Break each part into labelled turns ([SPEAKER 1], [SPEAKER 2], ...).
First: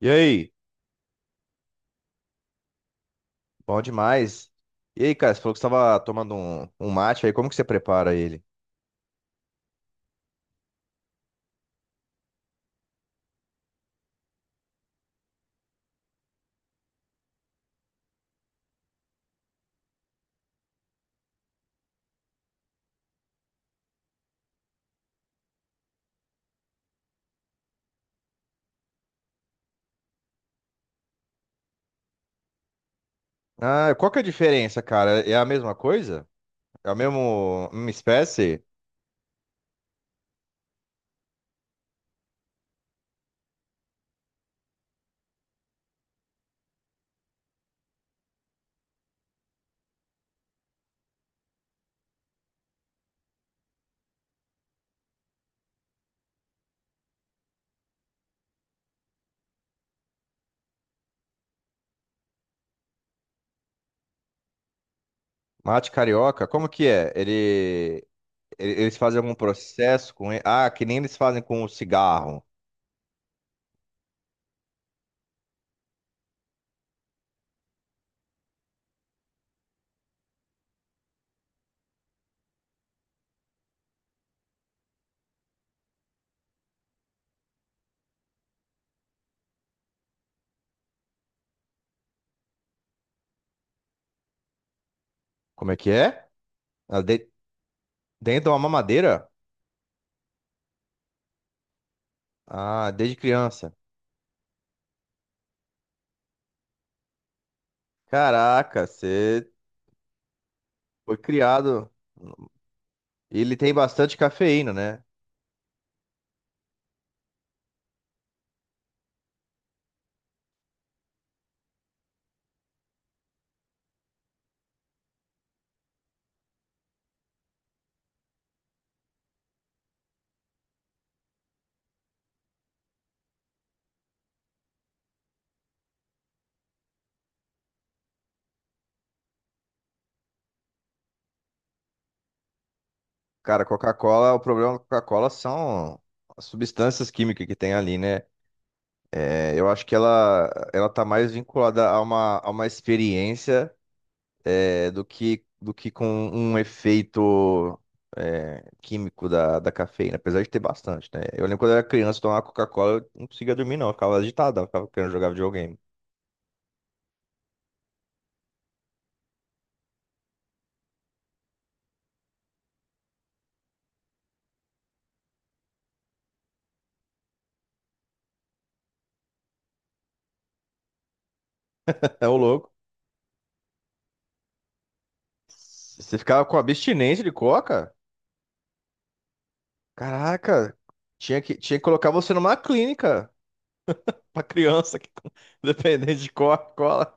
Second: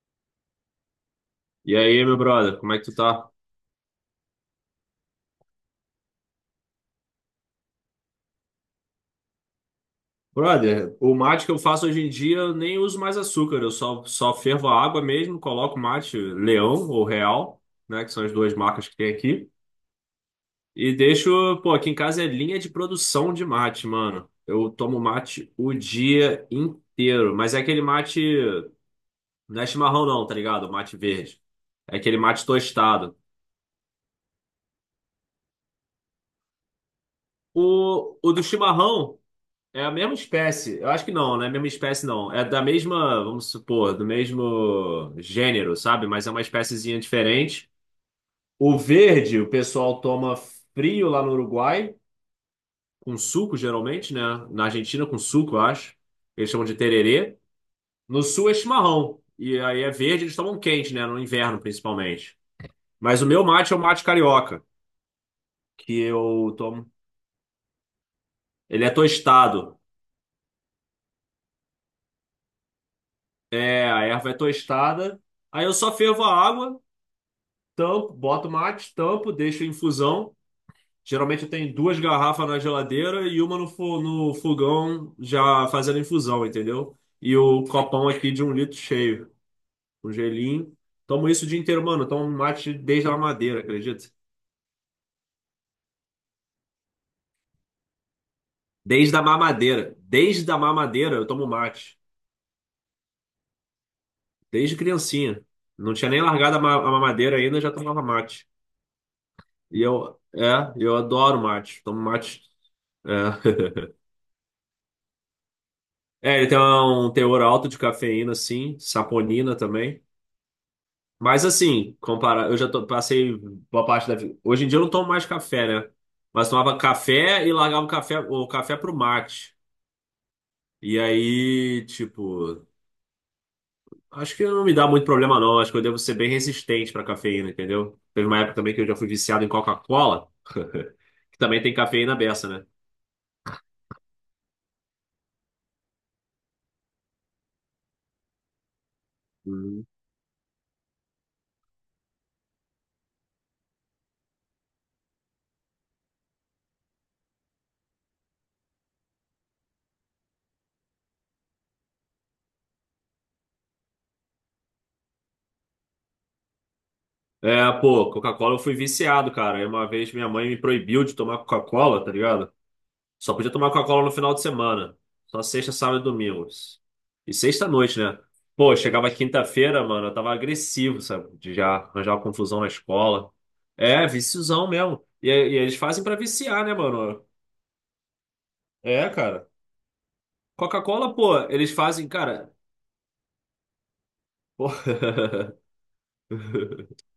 [SPEAKER 1] E aí?
[SPEAKER 2] E aí, meu brother, como é que tu tá?
[SPEAKER 1] Bom demais. E aí, cara, você falou que você estava tomando um mate aí, como que você prepara ele?
[SPEAKER 2] Brother, o mate que eu faço hoje em dia eu nem uso mais açúcar, eu só fervo a água mesmo, coloco mate Leão ou Real, né, que são as duas marcas que tem aqui, e deixo, pô, aqui em casa é linha de produção de mate, mano. Eu tomo mate o dia inteiro, mas é aquele mate, não é chimarrão não, tá ligado? O mate verde. É aquele mate tostado.
[SPEAKER 1] Ah, qual que é a diferença, cara? É a mesma coisa? É a mesma
[SPEAKER 2] O do
[SPEAKER 1] espécie?
[SPEAKER 2] chimarrão. É a mesma espécie. Eu acho que não é a mesma espécie, não. É da mesma, vamos supor, do mesmo gênero, sabe? Mas é uma espéciezinha diferente. O verde, o pessoal toma frio lá no Uruguai, com suco, geralmente, né? Na Argentina, com suco, eu acho. Eles chamam de tererê. No sul é chimarrão. E aí é verde, eles tomam quente, né? No inverno, principalmente. Mas o meu mate é o mate carioca,
[SPEAKER 1] Mate
[SPEAKER 2] que
[SPEAKER 1] carioca?
[SPEAKER 2] eu
[SPEAKER 1] Como que
[SPEAKER 2] tomo.
[SPEAKER 1] é? Ele, ele-
[SPEAKER 2] Ele é
[SPEAKER 1] eles fazem algum
[SPEAKER 2] tostado.
[SPEAKER 1] processo com ele? Ah, que nem eles fazem com o cigarro.
[SPEAKER 2] É, a erva é tostada. Aí eu só fervo a água. Tampo, boto o mate, tampo, deixo em infusão. Geralmente eu tenho duas garrafas na geladeira e uma no, no fogão já fazendo infusão, entendeu? E o copão aqui de um litro cheio, um gelinho. Tomo isso o dia inteiro, mano. Eu tomo mate desde a madeira acredita?
[SPEAKER 1] Como é que é? Ah, dentro de uma
[SPEAKER 2] Desde a
[SPEAKER 1] mamadeira?
[SPEAKER 2] mamadeira. Desde a mamadeira eu tomo mate.
[SPEAKER 1] Ah, desde criança.
[SPEAKER 2] Desde criancinha. Não tinha nem largado a a mamadeira ainda, já tomava mate.
[SPEAKER 1] Caraca, você
[SPEAKER 2] E eu, eu
[SPEAKER 1] foi
[SPEAKER 2] adoro mate.
[SPEAKER 1] criado.
[SPEAKER 2] Tomo mate.
[SPEAKER 1] Ele tem
[SPEAKER 2] É.
[SPEAKER 1] bastante cafeína, né?
[SPEAKER 2] É, ele tem um teor alto de cafeína, sim, saponina também. Mas assim, compara, eu já passei boa parte da vida. Hoje em dia eu não tomo mais café, né? Mas tomava café e largava o café pro mate. E aí, tipo, acho que não me dá muito problema, não. Acho que eu devo ser bem resistente pra cafeína, entendeu? Teve uma época também que eu já fui viciado em Coca-Cola, que também tem cafeína beça, né?
[SPEAKER 1] Cara, Coca-Cola, o problema da Coca-Cola são as substâncias químicas que tem ali, né? É, eu acho
[SPEAKER 2] Uhum.
[SPEAKER 1] que ela tá mais vinculada a a uma experiência, do que com um efeito, químico da cafeína, apesar de ter bastante, né? Eu lembro quando eu era criança, tomar Coca-Cola, eu não conseguia dormir, não. Eu ficava agitado, eu ficava querendo jogar videogame.
[SPEAKER 2] É, pô, Coca-Cola eu fui viciado, cara. Aí uma vez minha mãe me proibiu de tomar Coca-Cola, tá ligado? Só podia tomar Coca-Cola no final de semana. Só sexta, sábado e domingo. E sexta à noite, né? Pô, eu chegava quinta-feira, mano, eu tava agressivo, sabe? De já arranjar uma
[SPEAKER 1] É o
[SPEAKER 2] confusão na
[SPEAKER 1] louco.
[SPEAKER 2] escola. É, viciozão mesmo. E eles fazem pra
[SPEAKER 1] Você ficava com
[SPEAKER 2] viciar, né,
[SPEAKER 1] abstinência
[SPEAKER 2] mano?
[SPEAKER 1] de coca?
[SPEAKER 2] É, cara.
[SPEAKER 1] Caraca,
[SPEAKER 2] Coca-Cola, pô,
[SPEAKER 1] tinha que,
[SPEAKER 2] eles
[SPEAKER 1] tinha que
[SPEAKER 2] fazem,
[SPEAKER 1] colocar você
[SPEAKER 2] cara.
[SPEAKER 1] numa clínica. Pra
[SPEAKER 2] Pô.
[SPEAKER 1] criança que dependente de Coca-Cola.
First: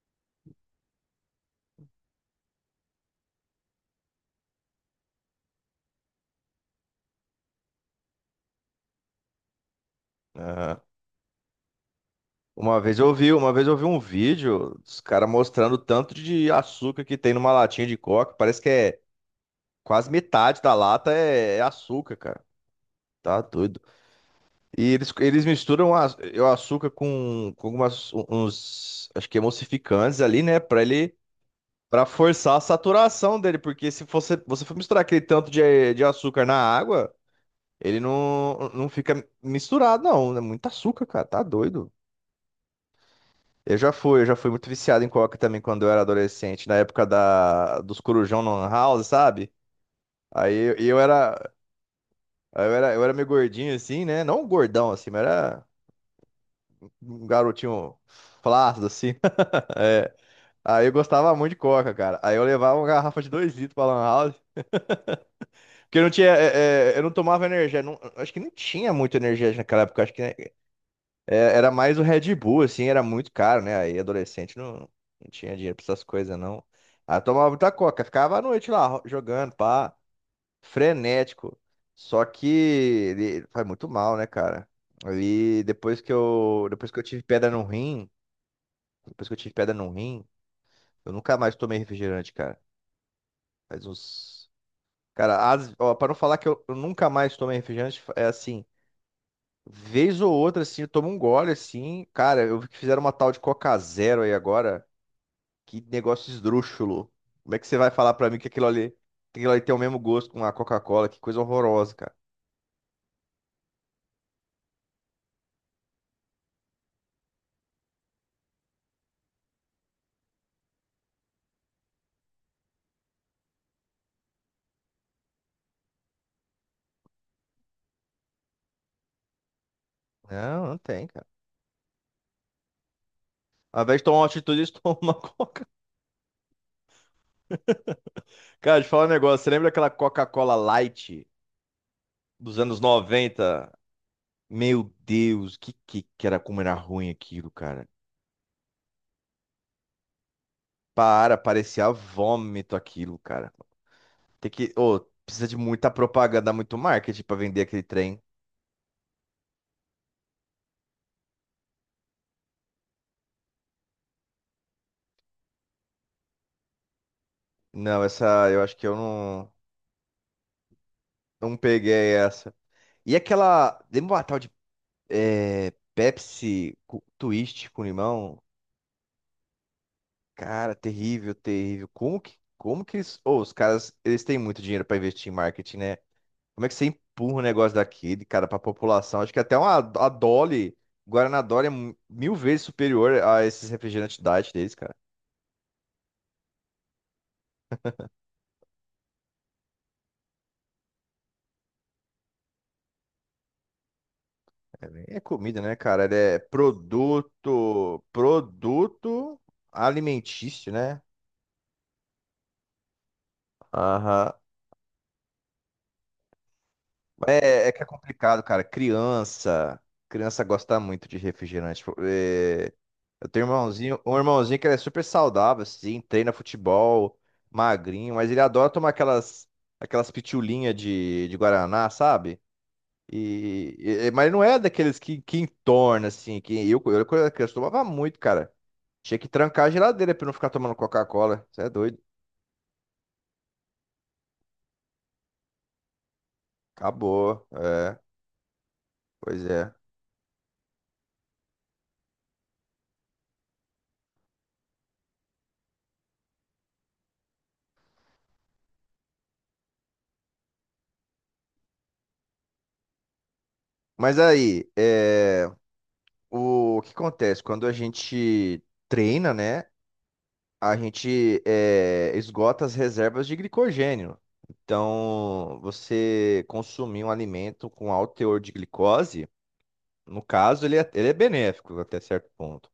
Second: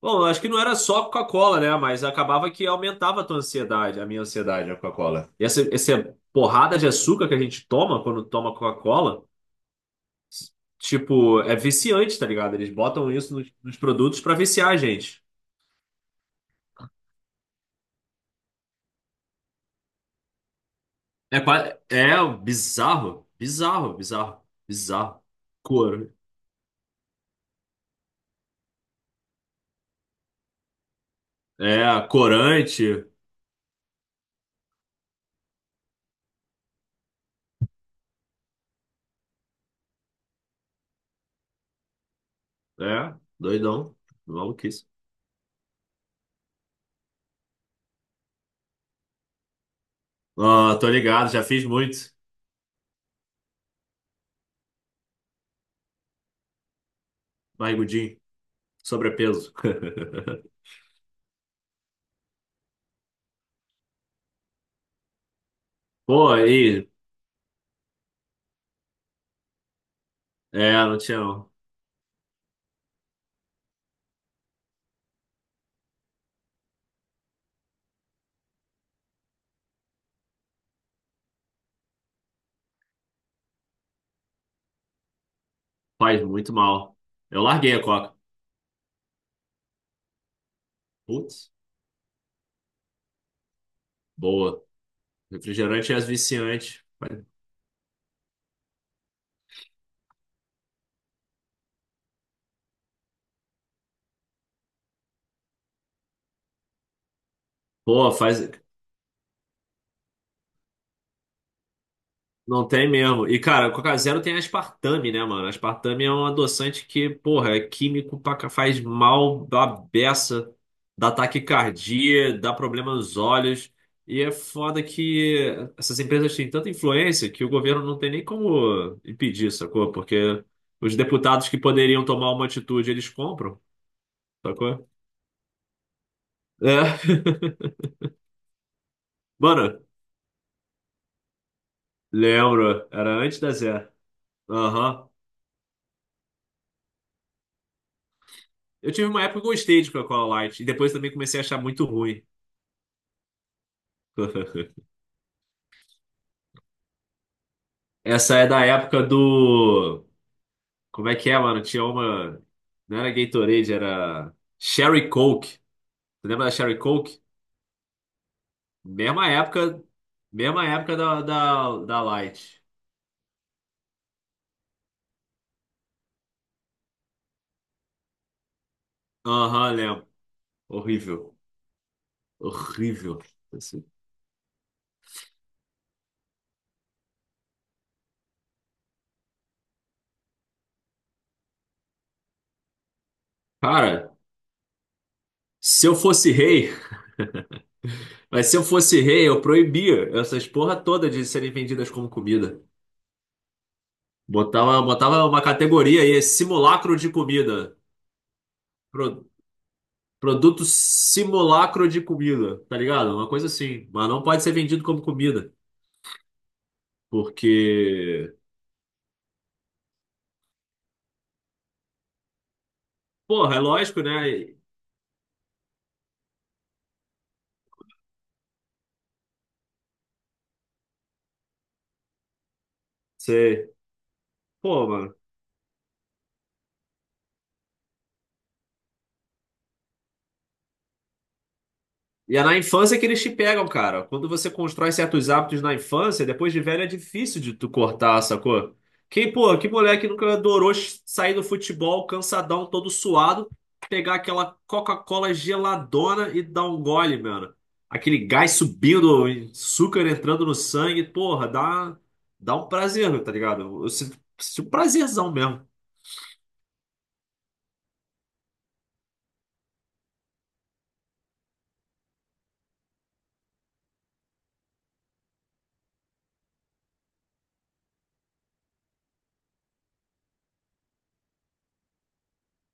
[SPEAKER 2] Bom, eu acho que não era só Coca-Cola, né? Mas acabava que aumentava a tua ansiedade, a minha ansiedade, a Coca-Cola. E essa porrada de açúcar que a gente toma quando toma Coca-Cola.
[SPEAKER 1] Aham.
[SPEAKER 2] Tipo, é viciante, tá ligado? Eles
[SPEAKER 1] Uma vez
[SPEAKER 2] botam
[SPEAKER 1] eu vi,
[SPEAKER 2] isso
[SPEAKER 1] uma
[SPEAKER 2] nos,
[SPEAKER 1] vez eu
[SPEAKER 2] nos
[SPEAKER 1] vi um
[SPEAKER 2] produtos pra viciar
[SPEAKER 1] vídeo
[SPEAKER 2] a
[SPEAKER 1] dos
[SPEAKER 2] gente.
[SPEAKER 1] caras mostrando o tanto de açúcar que tem numa latinha de Coca. Parece que é quase metade da lata
[SPEAKER 2] É,
[SPEAKER 1] é açúcar,
[SPEAKER 2] é
[SPEAKER 1] cara.
[SPEAKER 2] bizarro,
[SPEAKER 1] Tá doido.
[SPEAKER 2] bizarro, bizarro,
[SPEAKER 1] E eles,
[SPEAKER 2] bizarro.
[SPEAKER 1] eles misturam
[SPEAKER 2] Cor,
[SPEAKER 1] o açúcar com algumas, uns, acho que emulsificantes ali, né? Pra ele,
[SPEAKER 2] é,
[SPEAKER 1] pra forçar a
[SPEAKER 2] corante,
[SPEAKER 1] saturação dele. Porque se você for misturar aquele tanto de açúcar na água. Ele não fica misturado, não. É muito açúcar, cara. Tá doido.
[SPEAKER 2] é,
[SPEAKER 1] Eu já
[SPEAKER 2] doidão,
[SPEAKER 1] fui, eu já fui muito
[SPEAKER 2] maluquice.
[SPEAKER 1] viciado em coca também quando eu era adolescente, na época dos corujão no lan house, sabe? Aí eu,
[SPEAKER 2] Ah, tô
[SPEAKER 1] eu
[SPEAKER 2] ligado, já
[SPEAKER 1] era,
[SPEAKER 2] fiz muito.
[SPEAKER 1] eu era, eu era meio gordinho assim, né? Não gordão assim, mas era um garotinho
[SPEAKER 2] Barrigudinho,
[SPEAKER 1] flácido assim.
[SPEAKER 2] sobrepeso.
[SPEAKER 1] É. Aí eu gostava muito de coca, cara. Aí eu levava uma garrafa de 2 litros pra lan house. Porque eu não tinha,
[SPEAKER 2] Pô, aí,
[SPEAKER 1] eu não tomava energia, não- acho que não tinha muito energia naquela época, acho que né.
[SPEAKER 2] é, não tinha
[SPEAKER 1] É,
[SPEAKER 2] não.
[SPEAKER 1] era mais o Red Bull, assim, era muito caro, né? Aí adolescente não tinha dinheiro pra essas coisas, não. Aí tomava muita coca, ficava à noite lá jogando, pá, frenético. Só que ele faz muito mal, né, cara? Aí
[SPEAKER 2] Faz muito
[SPEAKER 1] depois
[SPEAKER 2] mal.
[SPEAKER 1] que eu tive
[SPEAKER 2] Eu
[SPEAKER 1] pedra no
[SPEAKER 2] larguei a
[SPEAKER 1] rim,
[SPEAKER 2] coca.
[SPEAKER 1] depois que eu tive pedra no rim, eu nunca
[SPEAKER 2] Putz,
[SPEAKER 1] mais tomei refrigerante, cara. Faz uns.
[SPEAKER 2] boa.
[SPEAKER 1] Cara,
[SPEAKER 2] Refrigerante
[SPEAKER 1] ó,
[SPEAKER 2] é
[SPEAKER 1] pra não falar que eu
[SPEAKER 2] viciante.
[SPEAKER 1] nunca mais tomei refrigerante, é assim. Vez ou outra, assim, eu tomo um gole, assim. Cara, eu vi que fizeram uma tal de Coca Zero aí agora. Que negócio esdrúxulo. Como é que você vai
[SPEAKER 2] Pô,
[SPEAKER 1] falar pra mim
[SPEAKER 2] faz.
[SPEAKER 1] que que aquilo ali tem o mesmo gosto com a Coca-Cola? Que coisa horrorosa, cara.
[SPEAKER 2] Não tem mesmo. E, cara, Coca Zero tem aspartame, né, mano? Aspartame é um adoçante que, porra, é químico, faz mal da beça, dá taquicardia, dá problema nos olhos. E é foda que essas empresas têm tanta influência que o governo não tem nem como impedir, sacou? Porque
[SPEAKER 1] Não, não
[SPEAKER 2] os
[SPEAKER 1] tem, cara.
[SPEAKER 2] deputados que poderiam tomar uma atitude, eles compram,
[SPEAKER 1] Ao invés de tomar uma atitude, eles
[SPEAKER 2] sacou?
[SPEAKER 1] tomam uma Coca.
[SPEAKER 2] É.
[SPEAKER 1] Cara, te falar um negócio. Você lembra
[SPEAKER 2] Mano,
[SPEAKER 1] daquela Coca-Cola Light dos anos
[SPEAKER 2] lembro. Era antes da
[SPEAKER 1] 90?
[SPEAKER 2] Zé.
[SPEAKER 1] Meu
[SPEAKER 2] Aham.
[SPEAKER 1] Deus, que era como era ruim aquilo, cara.
[SPEAKER 2] Eu tive uma época que eu gostei de Coca-Cola Light. E depois também
[SPEAKER 1] Para,
[SPEAKER 2] comecei a achar muito
[SPEAKER 1] parecia
[SPEAKER 2] ruim.
[SPEAKER 1] vômito aquilo, cara. Ô, precisa de muita propaganda, muito marketing pra vender aquele trem.
[SPEAKER 2] Essa é da época do. Como é que é, mano? Tinha uma. Não era Gatorade, era Sherry Coke. Tu lembra da Sherry Coke?
[SPEAKER 1] Não, essa, eu acho que eu
[SPEAKER 2] Mesma
[SPEAKER 1] não,
[SPEAKER 2] época. Mesma época da,
[SPEAKER 1] não
[SPEAKER 2] da, da
[SPEAKER 1] peguei essa.
[SPEAKER 2] Light.
[SPEAKER 1] E aquela. Lembra uma tal de Pepsi Twist com limão?
[SPEAKER 2] Aham, lembro.
[SPEAKER 1] Cara, terrível,
[SPEAKER 2] Horrível.
[SPEAKER 1] terrível. Como que
[SPEAKER 2] Horrível.
[SPEAKER 1] eles. Ô, os
[SPEAKER 2] Assim.
[SPEAKER 1] caras, eles têm muito dinheiro pra investir em marketing, né? Como é que você empurra um negócio daquele, cara, pra população? Acho que até uma, a Dolly, Guaraná Dolly é mil vezes superior a esses
[SPEAKER 2] Cara,
[SPEAKER 1] refrigerantes diet deles, cara.
[SPEAKER 2] se eu fosse rei, mas se eu fosse rei, eu proibia essas porra toda de serem vendidas como comida. Botava,
[SPEAKER 1] É, nem é
[SPEAKER 2] botava uma
[SPEAKER 1] comida, né,
[SPEAKER 2] categoria
[SPEAKER 1] cara? Ele
[SPEAKER 2] aí,
[SPEAKER 1] é
[SPEAKER 2] simulacro de comida.
[SPEAKER 1] produto.
[SPEAKER 2] Pro-
[SPEAKER 1] Produto
[SPEAKER 2] Produto
[SPEAKER 1] alimentício, né?
[SPEAKER 2] simulacro de comida, tá ligado? Uma coisa assim. Mas não
[SPEAKER 1] Aham.
[SPEAKER 2] pode ser vendido como comida.
[SPEAKER 1] É que é
[SPEAKER 2] Porque,
[SPEAKER 1] complicado, cara. Criança gosta muito de refrigerante. Tipo, é, eu tenho um
[SPEAKER 2] porra, é
[SPEAKER 1] irmãozinho,
[SPEAKER 2] lógico,
[SPEAKER 1] um
[SPEAKER 2] né?
[SPEAKER 1] irmãozinho que ele é super saudável, assim, treina futebol, magrinho, mas ele adora tomar aquelas pitulinhas de Guaraná, sabe?
[SPEAKER 2] Você,
[SPEAKER 1] E, mas não é
[SPEAKER 2] pô,
[SPEAKER 1] daqueles
[SPEAKER 2] mano.
[SPEAKER 1] que entorna, assim, que eu quando era criança tomava muito, cara. Tinha que trancar a geladeira pra eu não ficar tomando Coca-Cola. Você é doido.
[SPEAKER 2] E é na infância que eles te pegam, cara. Quando você constrói certos hábitos na infância, depois de velho é difícil
[SPEAKER 1] Acabou.
[SPEAKER 2] de tu
[SPEAKER 1] É,
[SPEAKER 2] cortar, sacou? Quem,
[SPEAKER 1] pois
[SPEAKER 2] pô, que
[SPEAKER 1] é.
[SPEAKER 2] moleque nunca adorou sair do futebol cansadão, todo suado, pegar aquela Coca-Cola geladona e dar um gole, mano. Aquele gás subindo, açúcar entrando no sangue, porra, dá, dá um prazer, tá ligado? Eu
[SPEAKER 1] Mas
[SPEAKER 2] sinto, sinto
[SPEAKER 1] aí,
[SPEAKER 2] um prazerzão
[SPEAKER 1] é.
[SPEAKER 2] mesmo.
[SPEAKER 1] O que acontece? Quando a gente treina, né? A gente esgota as reservas de glicogênio. Então, você consumir um alimento com alto teor de glicose, no caso, ele é benéfico até certo ponto.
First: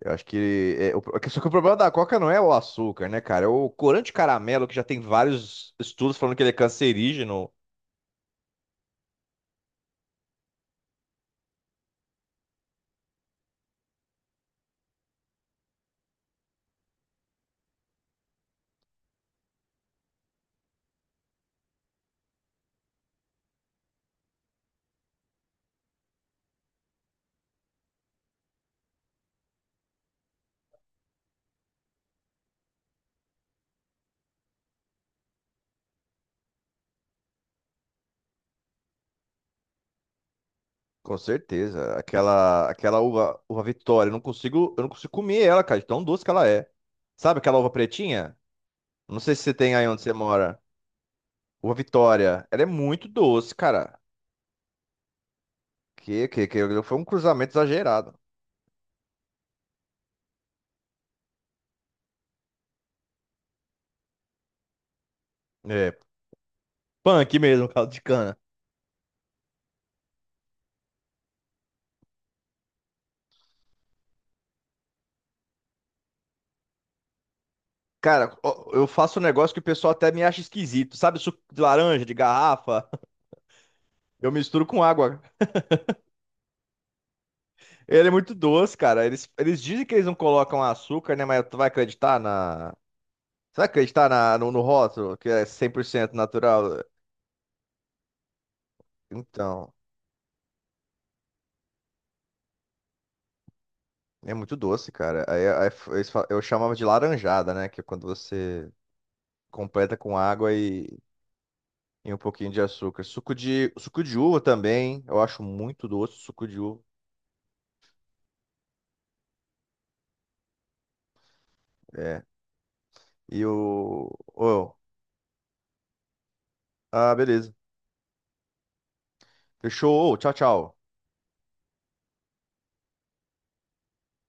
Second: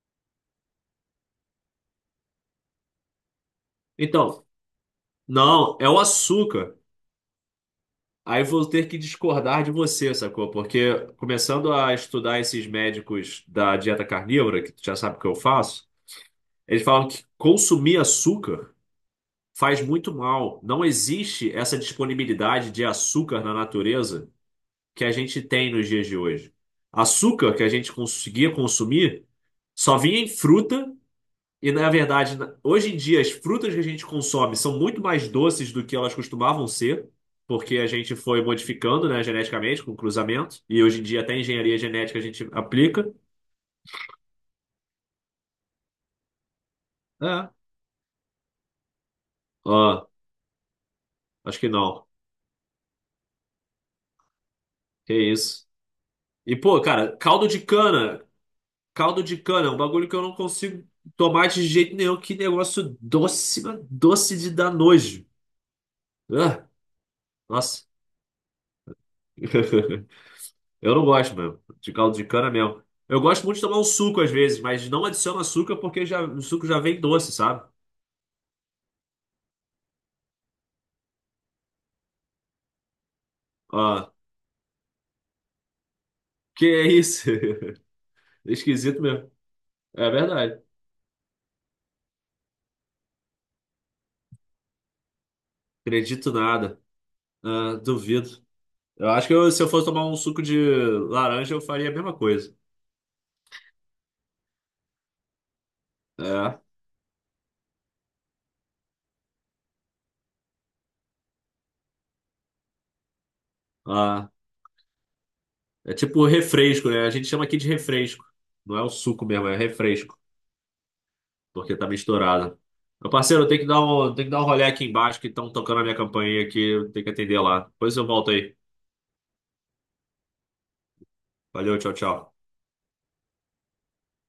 [SPEAKER 1] Eu acho que, só que o problema da Coca não é o açúcar, né, cara? É o corante de
[SPEAKER 2] Então,
[SPEAKER 1] caramelo, que já tem vários
[SPEAKER 2] não, é o
[SPEAKER 1] estudos falando que ele é
[SPEAKER 2] açúcar.
[SPEAKER 1] cancerígeno.
[SPEAKER 2] Aí vou ter que discordar de você, sacou? Porque começando a estudar esses médicos da dieta carnívora, que tu já sabe o que eu faço, eles falam que consumir açúcar faz muito mal. Não existe essa disponibilidade de açúcar na natureza que a gente tem nos dias de hoje. Açúcar que a gente conseguia consumir só vinha em fruta e na verdade, hoje em dia, as frutas que a gente consome são muito mais doces do que elas costumavam ser, porque a gente foi modificando, né, geneticamente, com cruzamento, e hoje em
[SPEAKER 1] Com
[SPEAKER 2] dia até engenharia
[SPEAKER 1] certeza.
[SPEAKER 2] genética a gente
[SPEAKER 1] Aquela
[SPEAKER 2] aplica.
[SPEAKER 1] uva, uva Vitória, eu não consigo comer ela, cara, de tão doce que ela é. Sabe
[SPEAKER 2] É.
[SPEAKER 1] aquela uva pretinha? Não sei se você tem aí onde
[SPEAKER 2] Ó,
[SPEAKER 1] você mora.
[SPEAKER 2] acho que
[SPEAKER 1] Uva
[SPEAKER 2] não.
[SPEAKER 1] Vitória, ela é muito doce, cara.
[SPEAKER 2] Que isso.
[SPEAKER 1] Que, que,
[SPEAKER 2] E, pô,
[SPEAKER 1] que foi um
[SPEAKER 2] cara, caldo
[SPEAKER 1] cruzamento
[SPEAKER 2] de
[SPEAKER 1] exagerado.
[SPEAKER 2] cana. Caldo de cana é um bagulho que eu não consigo tomar de jeito nenhum. Que negócio doce, mas doce de dar nojo.
[SPEAKER 1] É,
[SPEAKER 2] Ah,
[SPEAKER 1] punk mesmo,
[SPEAKER 2] nossa.
[SPEAKER 1] caldo de cana.
[SPEAKER 2] Eu não gosto mesmo, de caldo de cana mesmo. Eu gosto muito de tomar um suco às vezes, mas não adiciono açúcar porque já, o suco já vem doce, sabe?
[SPEAKER 1] Cara, ó, eu faço um negócio que o pessoal até me acha esquisito. Sabe suco de laranja, de garrafa?
[SPEAKER 2] Ah,
[SPEAKER 1] Eu misturo com água.
[SPEAKER 2] que é isso?
[SPEAKER 1] Ele é muito doce,
[SPEAKER 2] Esquisito
[SPEAKER 1] cara. Eles,
[SPEAKER 2] mesmo.
[SPEAKER 1] eles dizem que eles
[SPEAKER 2] É
[SPEAKER 1] não
[SPEAKER 2] verdade.
[SPEAKER 1] colocam açúcar, né? Mas tu vai acreditar na. Será que a gente tá no rótulo, que é 100%
[SPEAKER 2] Acredito nada.
[SPEAKER 1] natural?
[SPEAKER 2] Ah, duvido. Eu acho que se eu
[SPEAKER 1] Então,
[SPEAKER 2] fosse tomar um suco de laranja, eu faria a mesma coisa.
[SPEAKER 1] é muito doce, cara. Aí, eu
[SPEAKER 2] É.
[SPEAKER 1] chamava de laranjada, né? Que é quando você completa com água e um pouquinho de açúcar. Suco de
[SPEAKER 2] Ah,
[SPEAKER 1] uva também, eu acho muito
[SPEAKER 2] é
[SPEAKER 1] doce, o
[SPEAKER 2] tipo
[SPEAKER 1] suco de uva.
[SPEAKER 2] refresco, né? A gente chama aqui de refresco. Não é o suco mesmo, é refresco, porque tá
[SPEAKER 1] É.
[SPEAKER 2] misturado. Meu
[SPEAKER 1] E
[SPEAKER 2] parceiro, eu
[SPEAKER 1] o...
[SPEAKER 2] tenho que dar um, tenho que dar um rolê
[SPEAKER 1] ô,
[SPEAKER 2] aqui embaixo que estão tocando a minha campainha aqui, eu tenho que
[SPEAKER 1] ah,
[SPEAKER 2] atender
[SPEAKER 1] beleza.
[SPEAKER 2] lá. Depois eu volto aí.
[SPEAKER 1] Fechou. Ô, tchau, tchau.
[SPEAKER 2] Valeu, tchau, tchau.